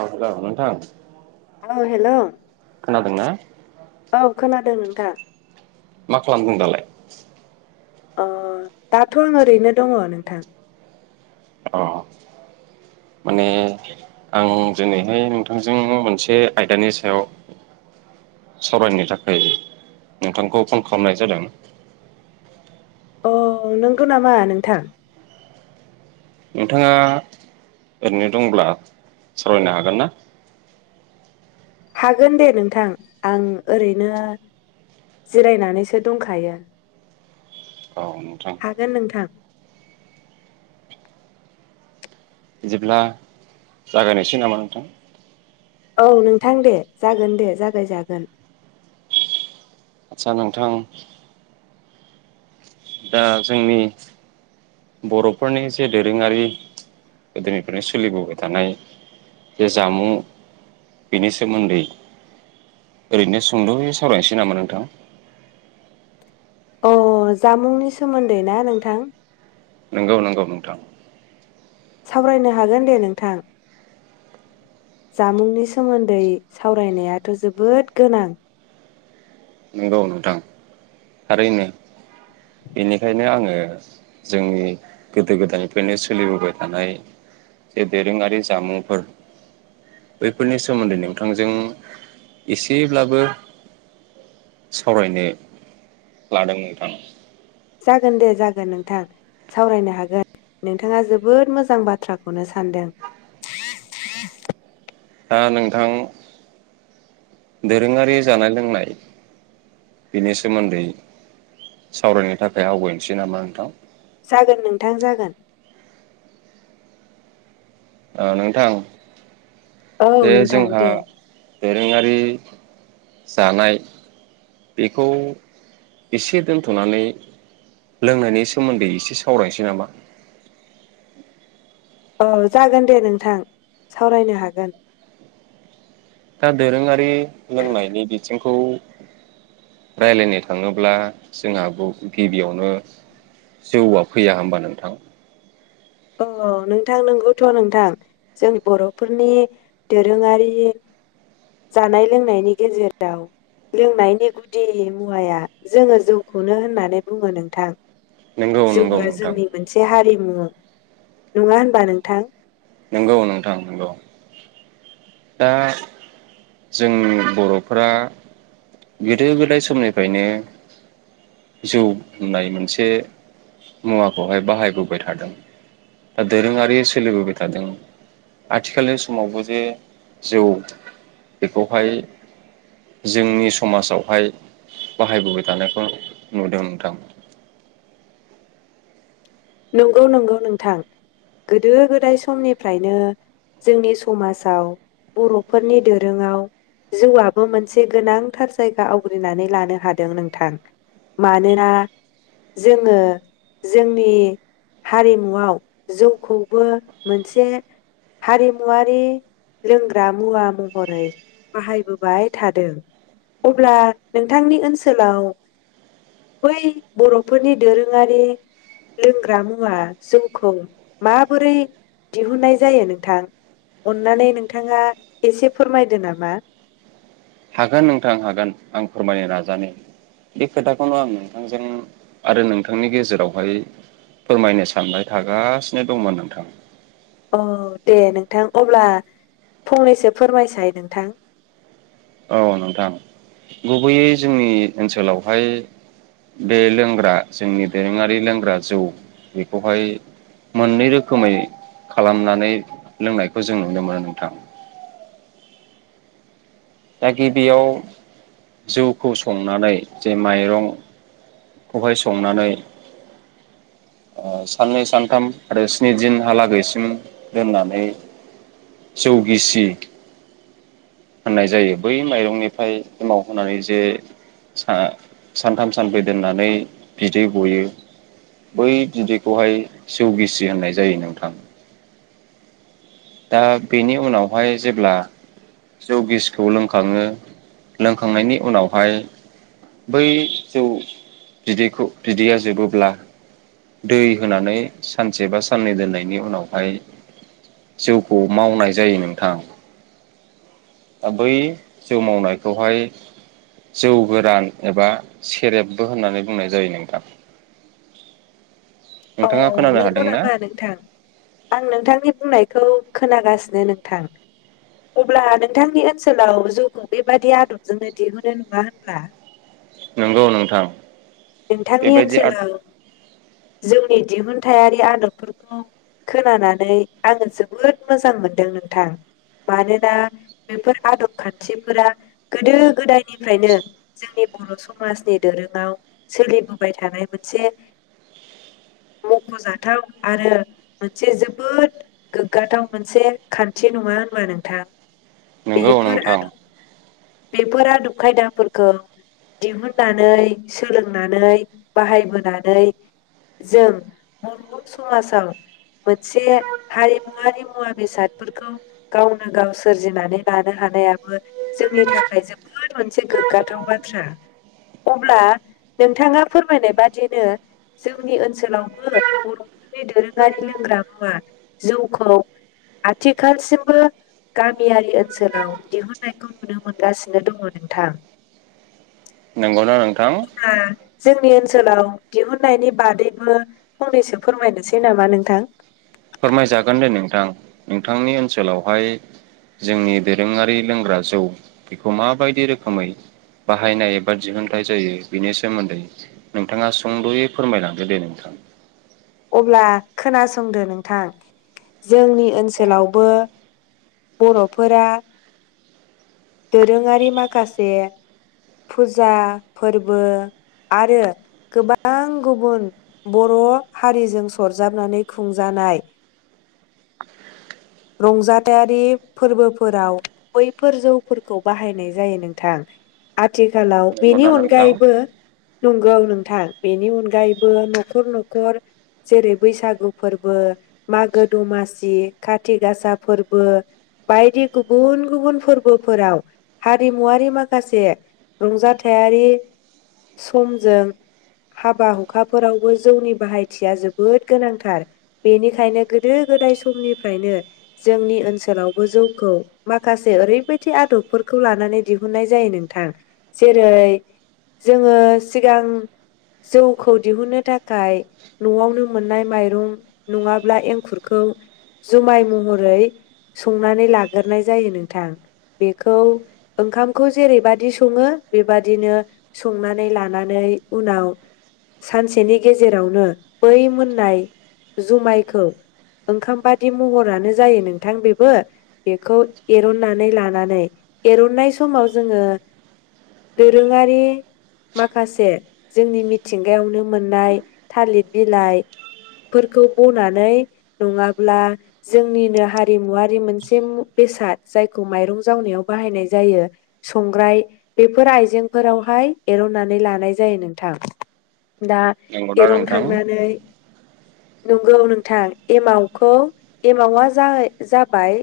औे नोंथां औ हेलौ खोनादोंना। दा मा खालामदों दालाय? अ दाथ' आं ओरैनो दङ नोंथां। औ माने आं दिनैहाय नोंथांजों मोनसे आयदानि सायाव सावरायनो थाखाय नोंथांखौ फन खालामनाय जादों। अ नंगौ नामा नोंथां? नोंथाङा ओरैनो दंब्ला सावरायनो हागोन ना? हागोन दे नोंथां आं ओरैनो जिरायनानैसो दंखायो। औ नोंथां हागोन नोंथां। बिदिब्ला जागायनायसै नामा नोंथां? औ नोंथां दे जागोन दे जागायजागोन। आतसा नोंथां दा जोंनि बर'फोरनि जे दोरोङारि गोदोनिफ्रायनो सोलिबोबाय थानाय जे जामुं बेनि सोमोन्दै ओरैनो सुंद' सावरायनोसै नामा नोंथां? औ औ जामुंनि सोमोन्दै ना नोंथां? नंगौ नंगौ नोंथां सावरायनो हागोन दे नोंथां जामुंनि सोमोन्दै सावरायनायाथ' जोबोद गोनां। नंगौ नोंथां थारैनो बेनिखायनो आङो जोंनि गोदो-गोदायनिफ्रायनो सोलिबोबाय थानाय जे दोरोङारि जामुंफोर बैफोरनि सोमोन्दै नोंथांजों एसेब्लाबो सावरायनो लादों नोंथां जागोन दे जागोन नोंथां सावरायनो हागोन नोंथाङा जोबोद मोजां बाथ्राखौनो सानदों दा नोंथां दोरोङारि जानाय लोंनाय बेनि सोमोन्दै सावरायनो थाखाय आवगायनोसै नामा नोंथां। जागोन नोंथां जागोन। ओ नोंथां औ ओ नोंथां जोंहा दे दोरोङारि जानाय बेखौ एसे दोन्थ'नानै लोंनायनि सोमोन्दै एसे सावरायनोसै नामा औ जागोन दे नोंथां सावरायनो हागोन। दा दोरोङारि लोंनायनि बिथिंखौ रायलायनो थाङोब्ला जोंहो गिबियावनो जौआ फैया होनबा नोंथां। अ नोंथां नंगौथ' नोंथां जों बर'फोरनि दोरोङारि जानाय लोंनायनि गेजेराव लोंनायनि गुदि मुवाया जोङो जौखौनो होननानै बुङो नोंथां नंगौ नंगौ जौआ नोंथां जोंनि मोनसे हारि उम नङा होनबा नोंथां। नंगौ नोंथां नंगौ दा जों बर'फोरा गोदो गोदाय समनिफ्रायनो जौ होननाय मोनसे मुवाखौहाय बाहायबोबाय थादों दा दोरोङारि सोलिबो थादों आथिखालनि समावबो जे जौ बेखौहाय जोंनि समाजावहाय बाहायबोबाय थानायखौ नुदों नोंथां नंगौ नंगौ नोंथां गोदो गोदाय समनिफ्रायनो जोंनि समाजाव बर'फोरनि दोरोंआव जौआबो मोनसे गोनांथार जायगा आवग्रिनानै लानो हादों नोंथां मानोना जोङो जोंनि हारिमुआव जौखौबो मोनसे हारिमुवारि लोंग्रा मुवा महरै बाहायबोबाय थादों अब्ला नोंथांनि ओनसोलाव बै बर'फोरनि दोरोङारि लोंग्रा मुवा जौखौ माबोरै दिहुनाय जायो नोंथां अननानै नोंथाङा एसे फोरमायदो नामा हागोन नोंथां हागोन आं फोरमायनो नाजानि बे खोथाखौनो आं नोंथांजों आरो नोंथांनि गेजेरावहाय फोरमायनो सानबाय थागासिनो दंमोन नोंथां औ दे नोंथां अब्ला फंनैसो फोरमायसाय नोंथां औ नोंथां गुबैयै जोंनि ओनसोलावहाय बे लोंग्रा जोंनि दोरोङारि लोंग्रा जौ बेखौहाय मोननै रोखोमै खालामनानै लोंनायखौ जों नुनो मोनो नोंथां दा गिबियाव जौखौ संनानै जे माइरं खौहाय संनानै ओ साननै सानथाम आरो स्नि दिनहालागैसिम दोननानै जौ गिसि होननाय जायो बै माइरंनिफ्राय एमाव होनानै जे सा सानथाम सानब्रै दोननानै बिदै गयो बै बिदैखौहाय जौ गिसि होननाय जायो नोंथां दा बेनि उनावहाय जेब्ला जौ गेसिखौ लोंखाङो लोंखांनायनि उनावहाय बै जौ बिदैखौ बिदैया जोबोब्ला दै होनानै सानसे बा साननै दोननायनि उनावहाय जौखौ मावनाय जायो नोंथां दा बै जौ मावनायखौहाय जौ गोरान एबा सेरेबबो होननानै बुंनाय जायो नोंथां अ नोंथाङा खोनानो नंगौ हादोंना नामा नोंथां आं नोंथांनि बुंनाय खौ खोनागासिनो नोंथां अब्ला नोंथांनि ओनसोलाव जौखौ बेबादि आदबजोंनो दिहुनो नङा होनब्ला नंगौ नोंथां नोंथांनि बेबायदि आद ओनसोलाव जौ नि दिहुनथायारि आदबफोरखौ खोनानानै आङो जोबोद मोजां मोनदों नोंथां मानोना बेफोर आदब खान्थिफोरा गोदो गोदायनिफ्रायनो जोंनि बर' समाजनि दोरोङाव सोलिबोबाय थानाय मोनसे मख'जाथाव आरो मोनसे जोबोद गोग्गाथाव मोनसे खान्थि नङा होनबा नोंथां नंगौ बेफोर नोंथां आदब बेफोर आदब खायदाफोरखौ दिहुननानै सोलों नानै बाहायबोनानै जों बर' समाजाव मोनसे हारिमुवारि मुवा बेसादफोरखौ गावनो गाव सोरजिनानै लानो हानायाबो जोंनि थाखाय जोबोद मोनसे गोग्गाथाव बाथ्रा अब्ला नोंथाङा फोरमायनाय बादिनो जोंनि ओनसोलावबो बर'फोरनि दोरोङारि लोंग्रा मुवा जौखौ आथिखालसिमबो गामियारि ओनसोलाव दिहुननायखौ नुनो मोनगासिनो दङ नोंथां। नंगौना नोंथां? [unintelligible] जोंनि ओनसोलाव दिहुननायनि बादैबो फंनैसो फोरमायनोसै नामा नोंथां फोरमायजागोन दे नोंथां नोंथांनि ओनसोलावहाय जोंनि दोरोङारि लोंग्रा जौ बेखौ माबायदि रोखोमै बाहायनाय एबा दिहुनथाइ जायो बेनि सोमोन्दै नोंथाङा सुंद'यै फोरमायलांदो दे नोंथां अब्ला खोनासंदो नोंथां जोंनि ओनसोलावबो बर'फोरा दोरोङारि माखासे फुजा फोरबो आरो गोबां गुबुन बर' हारिजों सरजाबनानै खुंजानाय रंजाथाइयारि फोरबोफोराव बैफोर जौफोरखौ बाहायनाय जायो नोंथां आथि आथिखालाव बेनि नंगौना नोंथां अनगायैबो नंगौ नोंथां बेनि अनगायैबो न'खर न'खर जेरै बैसागु फोरबो मागो दमासि खा खाथि गासा फोरबो बायदि गुबुन गुबुन फोरबोफोराव हारिमुवारि माखासे रंजाथाइारि समजों हाबा हुखाफोरावबो जौनि बाहायथिया जोबोद गोनांथार बेनिखायनो गोदो गोदाय समनि फ्रायनो जोंनि ओनसोलावबो जौखौ माखासे ओरैबायदि आदबफोरखौ लानानै दिहुननाय जायो नोंथां जेरै जोङो सिगां जौखौ दिहुननो थाखाय न'आवनो मोननाय माइरं नङाब्ला एंखुरखौ जुमाय महरै संनानै लाग्रोनाय जायो नोंथां बेखौ ओंखामखौ जेरैबादि सङो बेबादिनो संनानै लानानै उनाव सानसेनि गेजेरावनो बै मोननाय जुमायखौ ओंखाम बादि बिदि महरानो जायो नोंथां बेबो बेखौ एर'ननानै लानानै एर'ननाय समाव जोङो दोरोङारि माखासे जोंनि मिथिंगायावनो मोननाय थालिर बिलाइफोरखौ बनानै नङा अब्ला जोंनिनो हारिमुवारि मोनसे बेसाद जायखौ माइरं जावनायाव बाहायनाय जायो संग्राय बेफोर आइजेंफोरावहाय एर'नानै लानाय जायो नोंथां दा नंगौना नोंथां एरनखांनानै नंगौ नोंथां एमाव खौ एमावा जा-जाबाय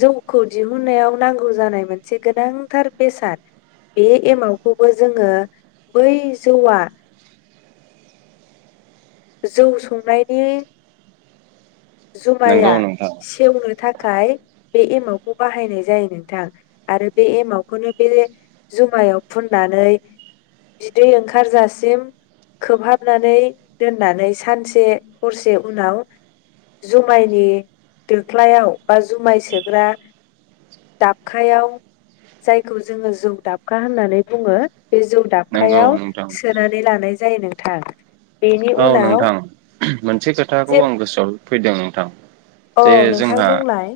जौखौ दिहुनायाव नांगौ जानाय मोनसे गोनांथार बेसाद बे एमावखौबो जोङो बै जौआ जौ संनायनि जुमाया नंगौ नोंथां सेवनो थाखाय थाखाय बे एमावखौ बाहायनाय जायो नोंथां आरो बे एमावखौनो बे जुमायाव फुननानै बिदै ओंखारजासिम खोबहाबनानै दोननानै सानसे हरसे उनाव जुमायनि दोख्लायाव बा जुमाय सोग्रा दाबखायाव जायखौ जोङो जौ दाबखा होननानै बुङो बे जौ नंगौ दाबखायाव नोंथां सोनानै लानाय जायो नोंथां बेनि औ उनाव नोंथां मोनसे खोथाखौ जे आं गोसोआव फैदों नोंथां थां औ जे नोंथां जोंहा बुंलाय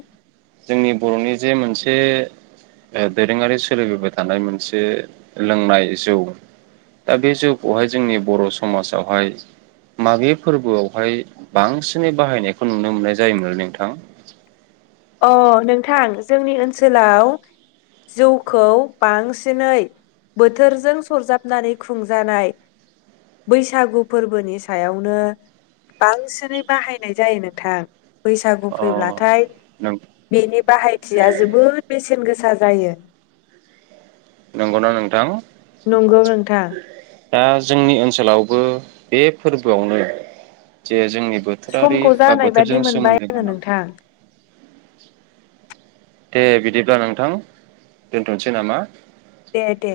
जोंनि बर'नि जे मोनसे जे ओ दोरोङारि सोलिबोबाय थानाय मोनसे लोंनाय जौ दा बे जौखौहाय जोंनि बर' समाजावहाय माबे फोरबोआवहाय बांसिनै बाहायनायखौ नुनो मोननाय जायोमोन नोंथां? अ नोंथां जोंनि ओनसोलाव जौखौ बांसिनै बोथोरजों सरजाबनानै खुंजानाय बैसागु फोरबोनि सायावनो बांसिनै बाहायनाय जायो नोंथां बैसागु अ फैब्लाथाय नों बेनि बाहायथिया जोबोर बेसेन गोसा जायो नंगौना नोंथां नंगौ नोंथां दा जोंनि ओनसोलावबो बे फोरबोआवनो जे जोंनि बोथोरारि समखौ बा जानाय बादि बोथोरजों मोनबाय सोमोन्दो आङो गोनां नोंथां दे बिदिब्ला नोंथां दोनथ'सै नामा? दे दे